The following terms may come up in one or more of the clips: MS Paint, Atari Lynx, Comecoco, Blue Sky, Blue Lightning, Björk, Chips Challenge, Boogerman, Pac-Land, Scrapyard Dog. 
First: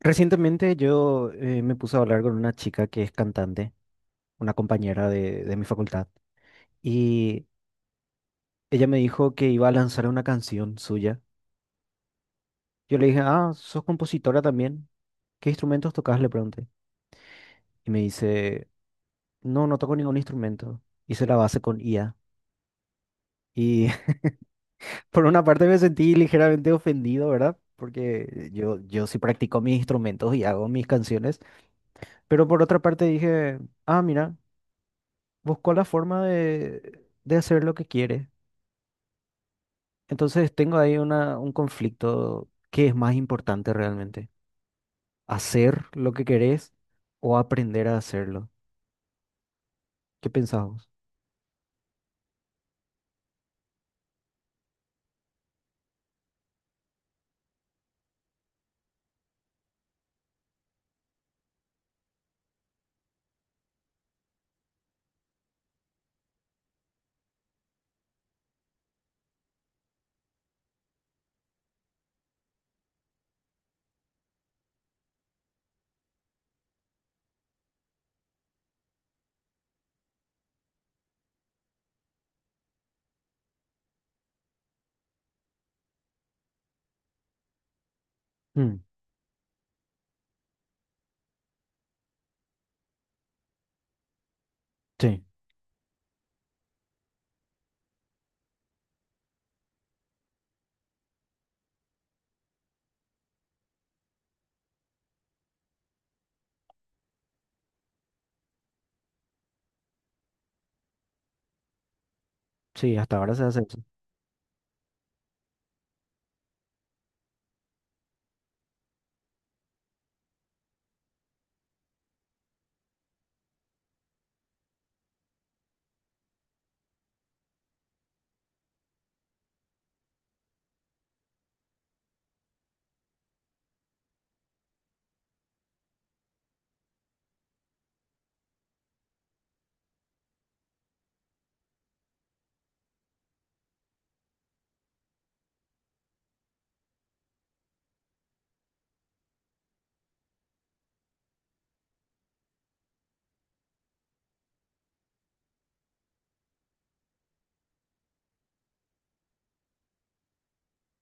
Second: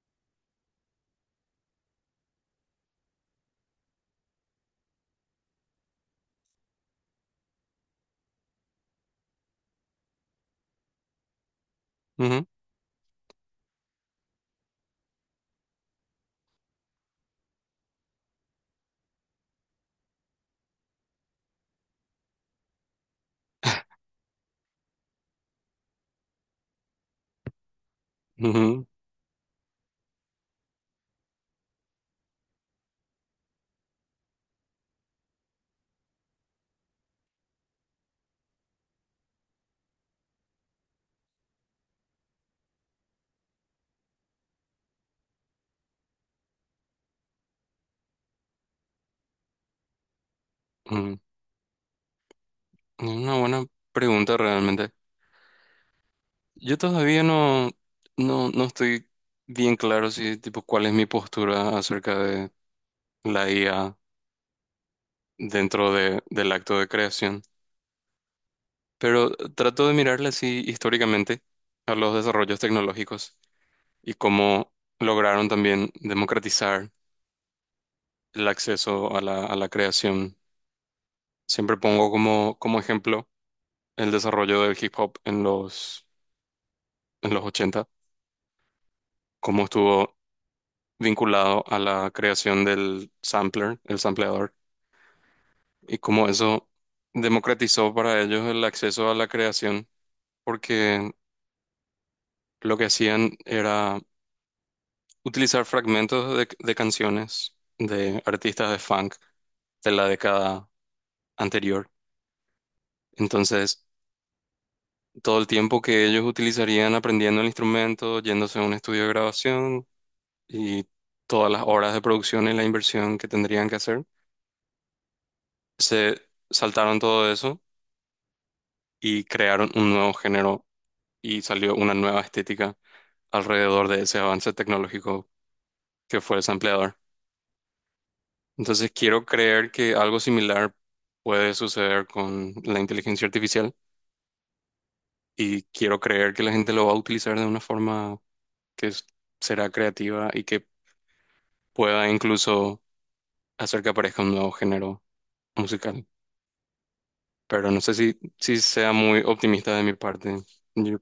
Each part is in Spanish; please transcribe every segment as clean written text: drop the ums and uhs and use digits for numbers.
Recientemente yo me puse a hablar con una chica que es cantante, una compañera de mi facultad, y ella me dijo que iba a lanzar una canción suya. Ujú, Yo le dije, ah, ¿sos compositora también? ¿Qué instrumentos tocas? Le pregunté. Y me dice, no, no toco ningún instrumento. Hice la base con IA. Y por una parte me sentí ligeramente ofendido, ¿verdad? Porque yo, ujú, yo sí practico mis instrumentos y hago mis canciones, pero por otra parte dije, ah, mira. Buscó la forma de hacer lo que quiere. Entonces tengo ahí una, un conflicto. ¿Qué es más importante realmente? ¿Hacer lo que querés o aprender a hacerlo? ¿Qué pensás vos? ujú. Es una buena pregunta realmente. Yo todavía no estoy bien claro si, tipo, cuál es mi postura acerca de la IA dentro del acto de creación. Pero trato de mirarla así históricamente a los desarrollos tecnológicos y cómo lograron también democratizar el acceso a la creación. Siempre pongo como ejemplo el desarrollo del hip hop en los 80, Mm, cómo estuvo vinculado a la creación del sampler, el sampleador, sí, y cómo eso democratizó para ellos el acceso a la creación, porque lo que hacían era utilizar fragmentos de canciones de artistas de funk de la década anterior. sí, hasta ahora se hace eso. Entonces, todo el tiempo que ellos utilizarían aprendiendo el instrumento, yéndose a un estudio de grabación y todas las horas de producción y la inversión que tendrían que hacer, se saltaron todo eso y crearon un nuevo género y salió una nueva estética alrededor de ese avance tecnológico que fue el sampleador. Entonces quiero creer que algo similar puede suceder con la inteligencia artificial y quiero creer que la gente lo va a utilizar de una forma que será creativa y que pueda incluso hacer que aparezca un nuevo género musical. Pero no sé si sea muy optimista de mi parte. Yo-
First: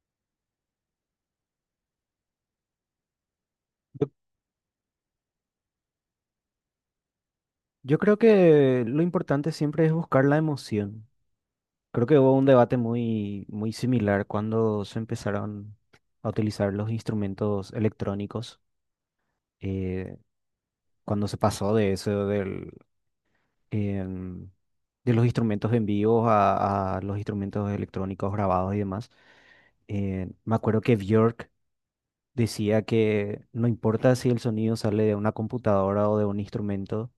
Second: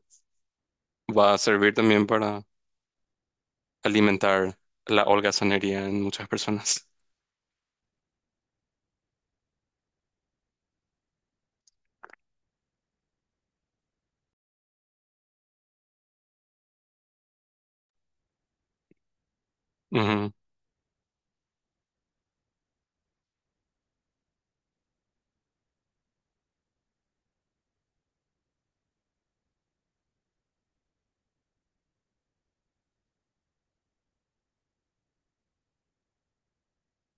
Va a servir también para Yo, alimentar la holgazanería en muchas personas. yo creo que lo importante siempre es buscar la emoción. Creo que hubo un debate muy, muy similar cuando se empezaron a utilizar los instrumentos electrónicos, eh, Ujú, cuando se pasó de eso em, de los instrumentos en vivo a los instrumentos electrónicos grabados y demás. Me acuerdo que Björk decía que no importa si el sonido sale de una computadora o de un instrumento,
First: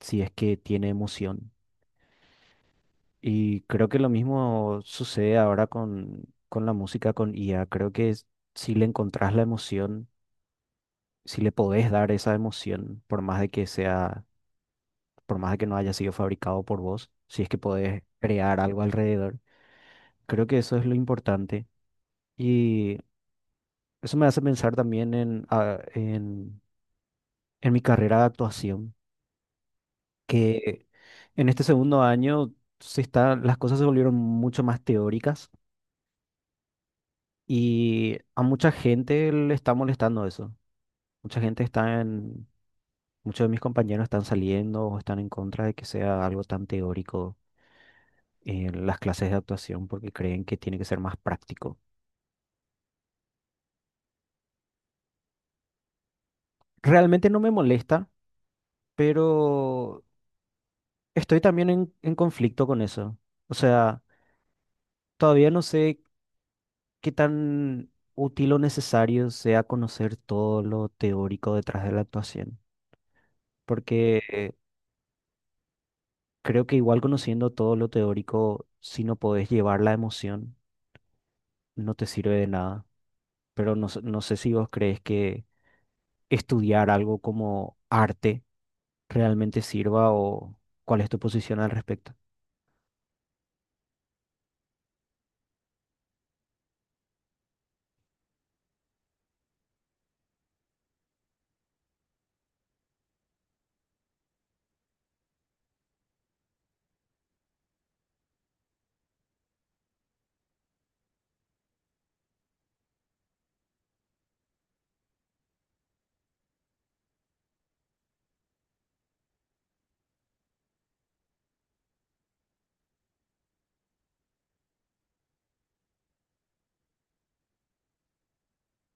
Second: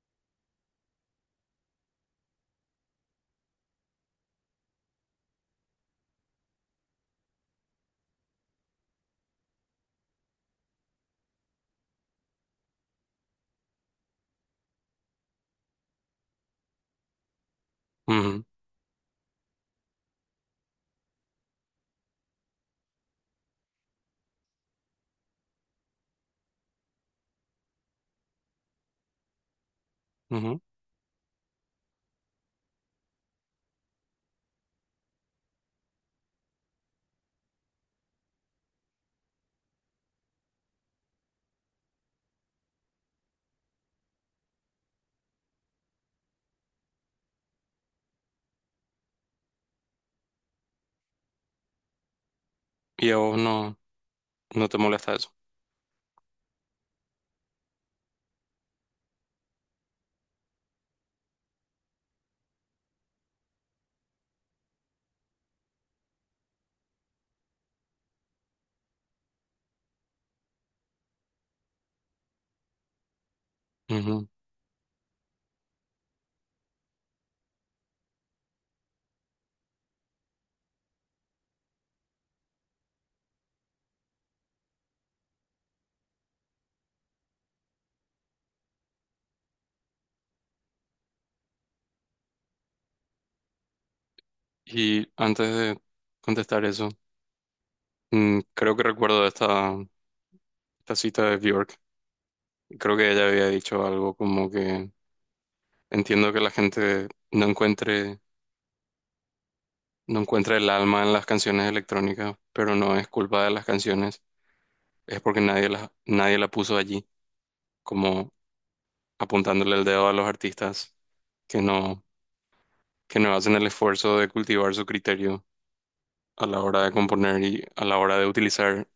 si es que tiene emoción. Y creo que lo mismo sucede ahora con la música, con IA. Creo que es- si le encontrás la emoción, si le podés dar esa emoción, por más de que sea, por más de que no haya sido fabricado por vos, si es que podés ujú, crear algo alrededor. Creo que eso es lo importante. Y eso me hace pensar también en, ah, en mi carrera de actuación, ujú. que en este segundo año se está, las cosas se volvieron mucho más teóricas y a mucha gente le está molestando eso. Mucha gente está en, muchos de mis compañeros están saliendo o están en contra de que sea algo tan teórico en las clases de actuación porque creen que tiene que ser más práctico. Y a vos no te molesta eso. Realmente no me molesta, pero... Estoy también en conflicto con eso. O sea, todavía no sé qué tan útil o necesario sea conocer todo lo teórico detrás de la actuación. Porque Ujú. Creo que igual conociendo todo lo teórico, si no podés llevar la emoción, no te sirve de nada. Pero no, sé- no sé si vos crees que estudiar algo como arte realmente sirva o cuál es tu posición al respecto. Y antes de contestar eso, creo que recuerdo esta cita de Bjork. Creo que ella había dicho algo como que entiendo que la gente no encuentre, no encuentra el alma en las canciones electrónicas, pero no es culpa de las canciones, es porque nadie la puso allí, como apuntándole el dedo a los artistas que no, que no hacen el esfuerzo de cultivar su criterio a la hora de componer y a la hora de utilizar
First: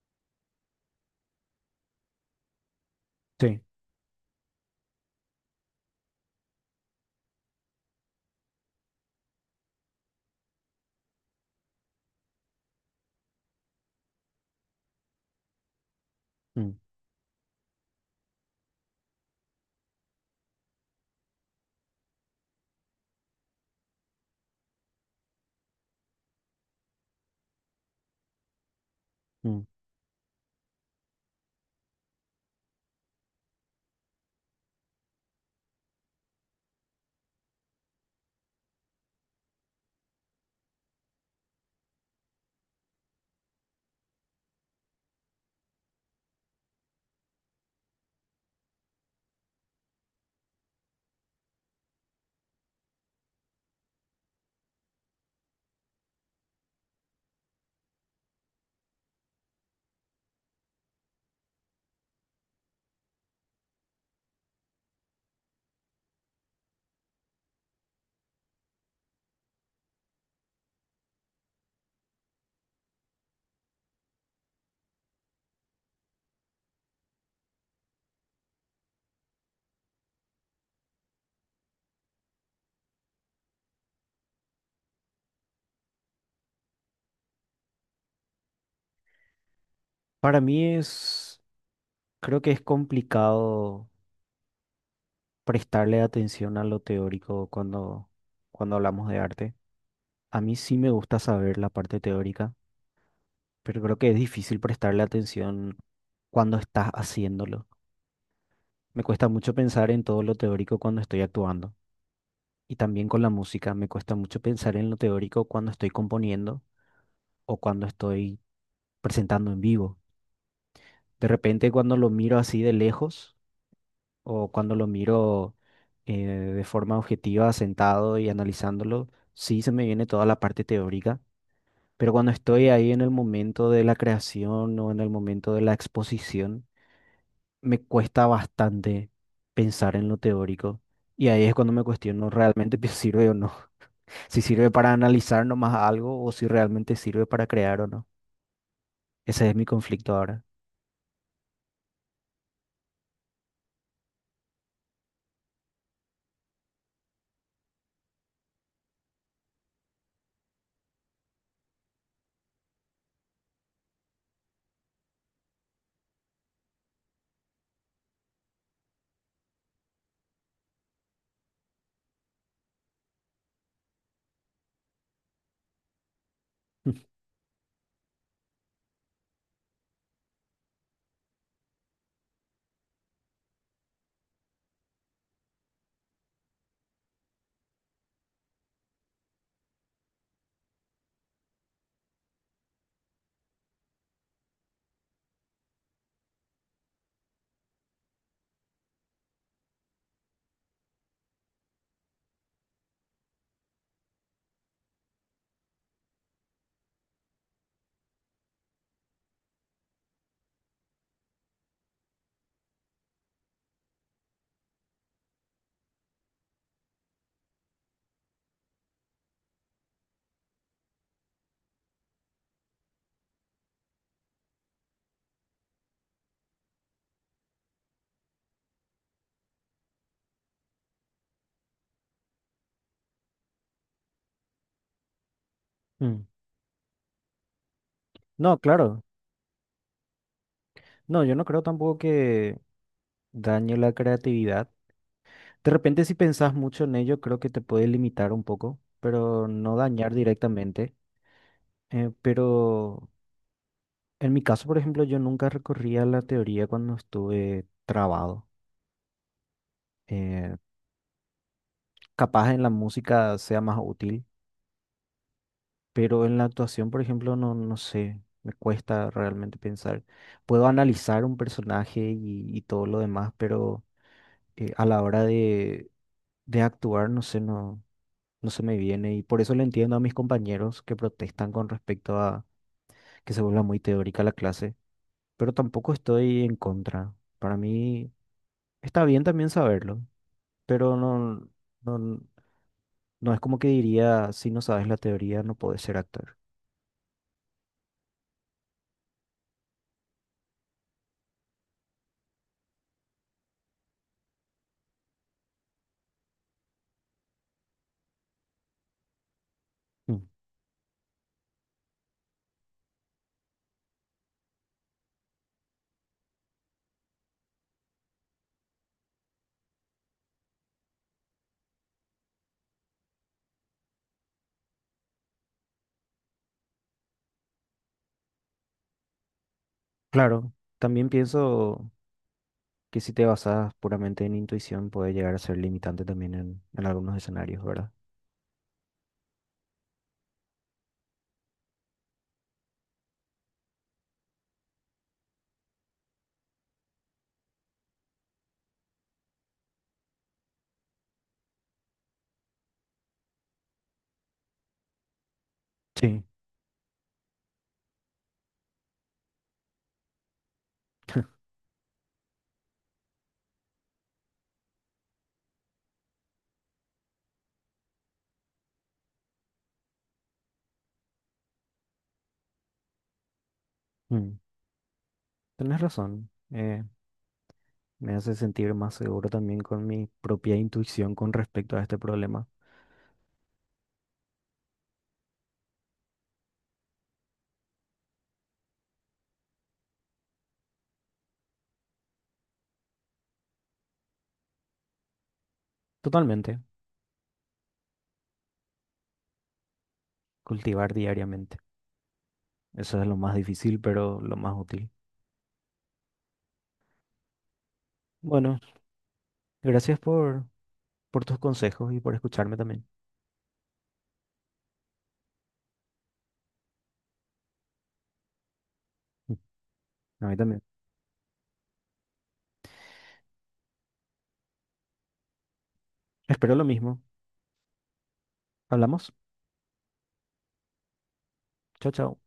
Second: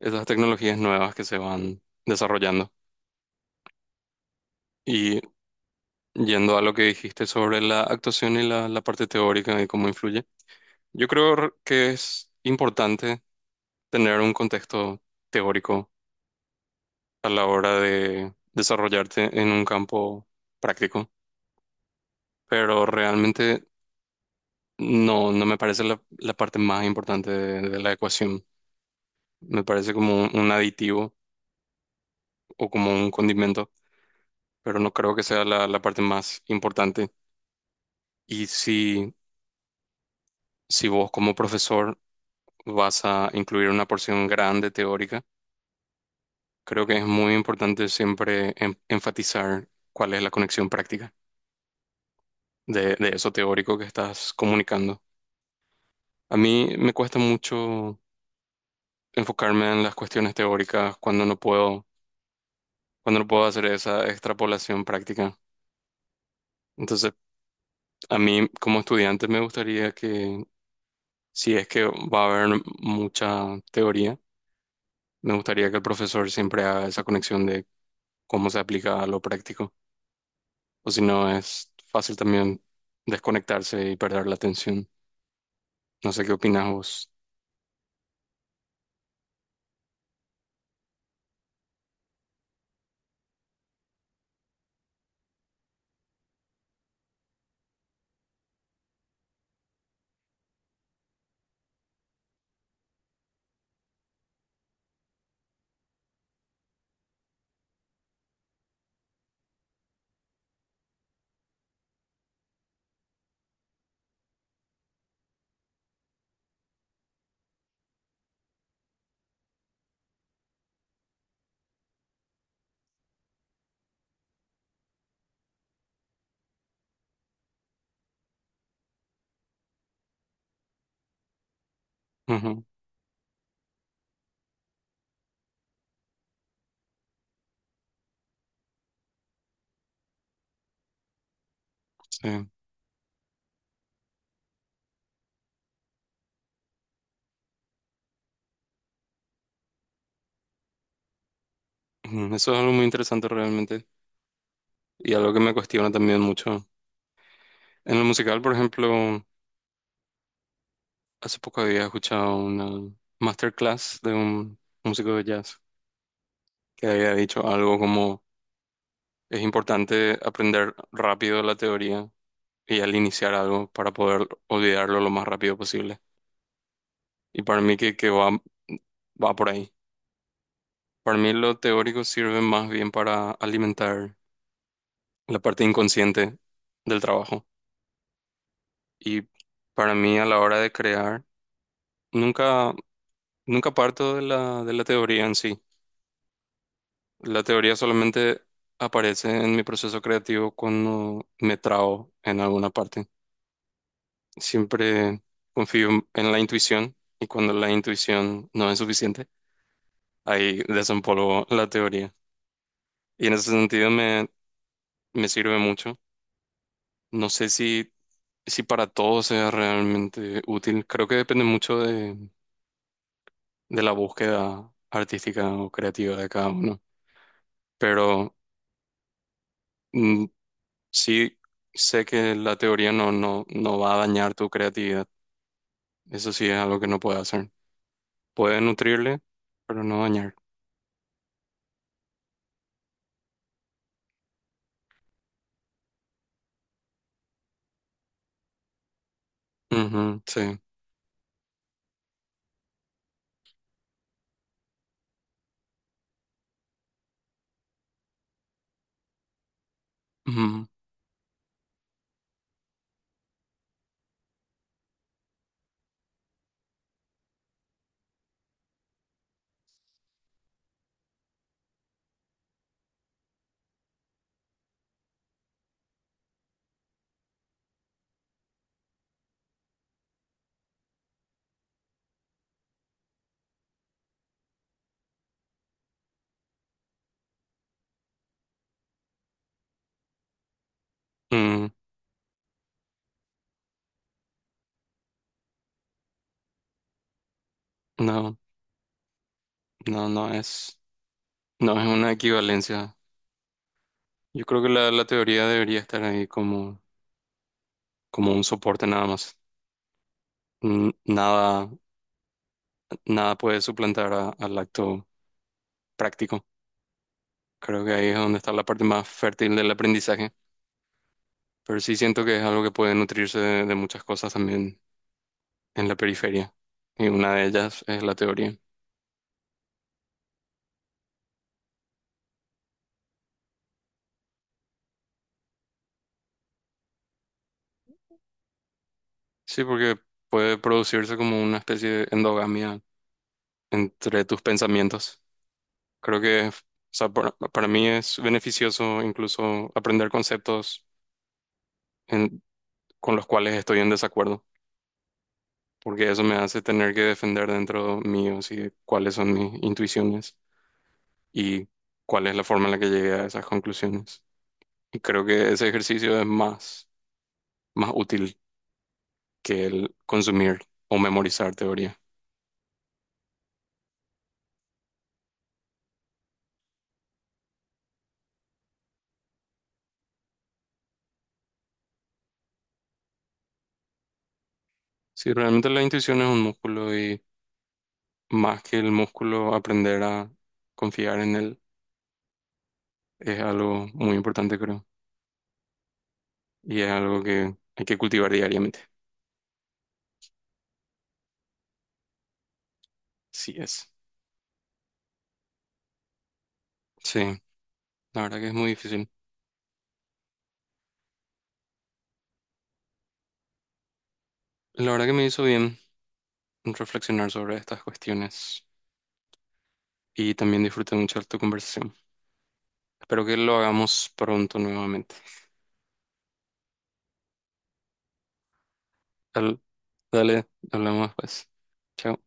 esas tecnologías nuevas que se van desarrollando. Sí. Y yendo a lo que dijiste sobre la actuación y la parte teórica y cómo influye, yo creo que es importante tener un contexto teórico Mm, a la hora de desarrollarte en un campo práctico, pero realmente no me parece la parte más importante de la ecuación. Me mm. parece como un aditivo o como un condimento, pero no creo que sea la parte más importante. Y si vos como profesor vas a incluir una porción grande teórica, creo que es muy importante siempre enfatizar cuál es la conexión práctica de eso teórico que estás comunicando. A mí me cuesta mucho enfocarme en las cuestiones teóricas cuando no puedo hacer esa extrapolación práctica. Entonces, a mí como estudiante me gustaría que, si es que va a haber mucha teoría, me gustaría que el profesor siempre haga esa conexión de cómo se aplica a lo práctico, o si no es fácil también desconectarse y perder la atención. No sé qué opinas vos. Para mí es, creo que es complicado prestarle atención a lo teórico cuando, cuando hablamos de arte. A mí sí me gusta saber la parte teórica, pero creo que es difícil prestarle atención cuando estás haciéndolo. Me cuesta mucho pensar en todo lo teórico cuando estoy actuando. Y también con la música, me cuesta mucho pensar en lo teórico cuando estoy componiendo o cuando estoy presentando en vivo. De repente cuando lo miro así de lejos, o cuando lo miro de forma objetiva, sentado y analizándolo, sí se me viene toda la parte teórica, pero cuando Ujú, estoy ahí en el momento de la creación o en el momento de la exposición, me cuesta bastante pensar en lo teórico. Y ahí es cuando me cuestiono sí. realmente si sirve o no. Si sirve para analizar nomás algo o si realmente sirve para crear o no. Ese es mi conflicto ahora. Ujú, eso es algo muy interesante realmente y algo que me cuestiona también mucho. En el musical, por ejemplo, hace poco había escuchado una masterclass de un músico de jazz que había dicho algo como es importante aprender rápido la teoría y al iniciar algo para poder olvidarlo lo más rápido posible. Y para mí va por ahí. Para mí lo teórico sirve más bien para alimentar la parte inconsciente del trabajo. Y para mí a la hora de crear, nunca, nunca parto de la teoría en sí. La teoría solamente aparece en mi proceso creativo cuando me trabo en alguna parte. Siempre confío en la intuición y cuando la intuición no es suficiente, ahí desempolvo la teoría. Y en ese sentido me sirve mucho. No sé si para todos sea realmente útil. Creo que depende mucho de la búsqueda artística o creativa de cada uno. Pero mm, sí sé que la teoría no va a dañar tu creatividad. Mm. Eso sí es algo que no puede hacer. No, Puede claro. nutrirle, pero no dañar. No, yo no creo tampoco que dañe la creatividad. De repente, si pensás mucho en ello, creo que te puede limitar un poco, pero no dañar Ujú, sí. directamente. Pero en mi caso, por ejemplo, yo nunca recorría la teoría cuando estuve trabado. Eh, Ujú. Capaz en la música sea más útil, pero en la actuación, por ejemplo, no, no sé, me cuesta realmente pensar. Puedo analizar un personaje y todo lo demás, pero a la hora de actuar, no sé, no. No se me viene y por eso le entiendo a mis compañeros que protestan con respecto a que se vuelva muy teórica la clase, pero tampoco estoy en contra. Para mí está bien también saberlo, pero no, Mm, no, no es como que diría, si no sabes la teoría no puedes ser actor. no, no, no es, no es una equivalencia. Yo creo que la teoría debería estar ahí como, como un soporte nada más. Mm. Nada nada puede suplantar al acto práctico. Creo que ahí es donde está la parte más fértil del aprendizaje, pero sí siento que es algo que puede nutrirse de muchas cosas también en la periferia, y una de ellas es la teoría. Claro, también pienso que si te basas puramente en intuición puede llegar a ser limitante también en algunos escenarios, ¿verdad? Sí, porque puede producirse como una especie de endogamia entre tus pensamientos. Creo que, o sea, para mí es beneficioso incluso aprender conceptos en- con los cuales estoy en desacuerdo. Porque eso Sí, me hace tener que defender dentro mío, sí, cuáles son mis intuiciones y cuál es la forma en la que llegué a esas conclusiones. Y creo que ese ejercicio es más útil que el consumir o memorizar teoría. mm, tenés razón. Me hace sentir más seguro también con mi propia intuición con respecto a este problema. Si realmente la intuición es un músculo y más que el músculo, aprender a confiar en él es algo muy importante, creo. Totalmente. Y es algo que hay que cultivar diariamente. Cultivar diariamente. Eso es lo más Sí difícil, es. pero lo más útil. Sí, la verdad que es Bueno, muy difícil. gracias por tus consejos y por escucharme también. La verdad que me hizo bien reflexionar sobre estas cuestiones Mm, a y mí también. también disfruté mucho de tu conversación. Espero que lo hagamos pronto nuevamente. Espero lo mismo. Hablamos. Al- Dale, hablamos pues. Chao, chao. Chao.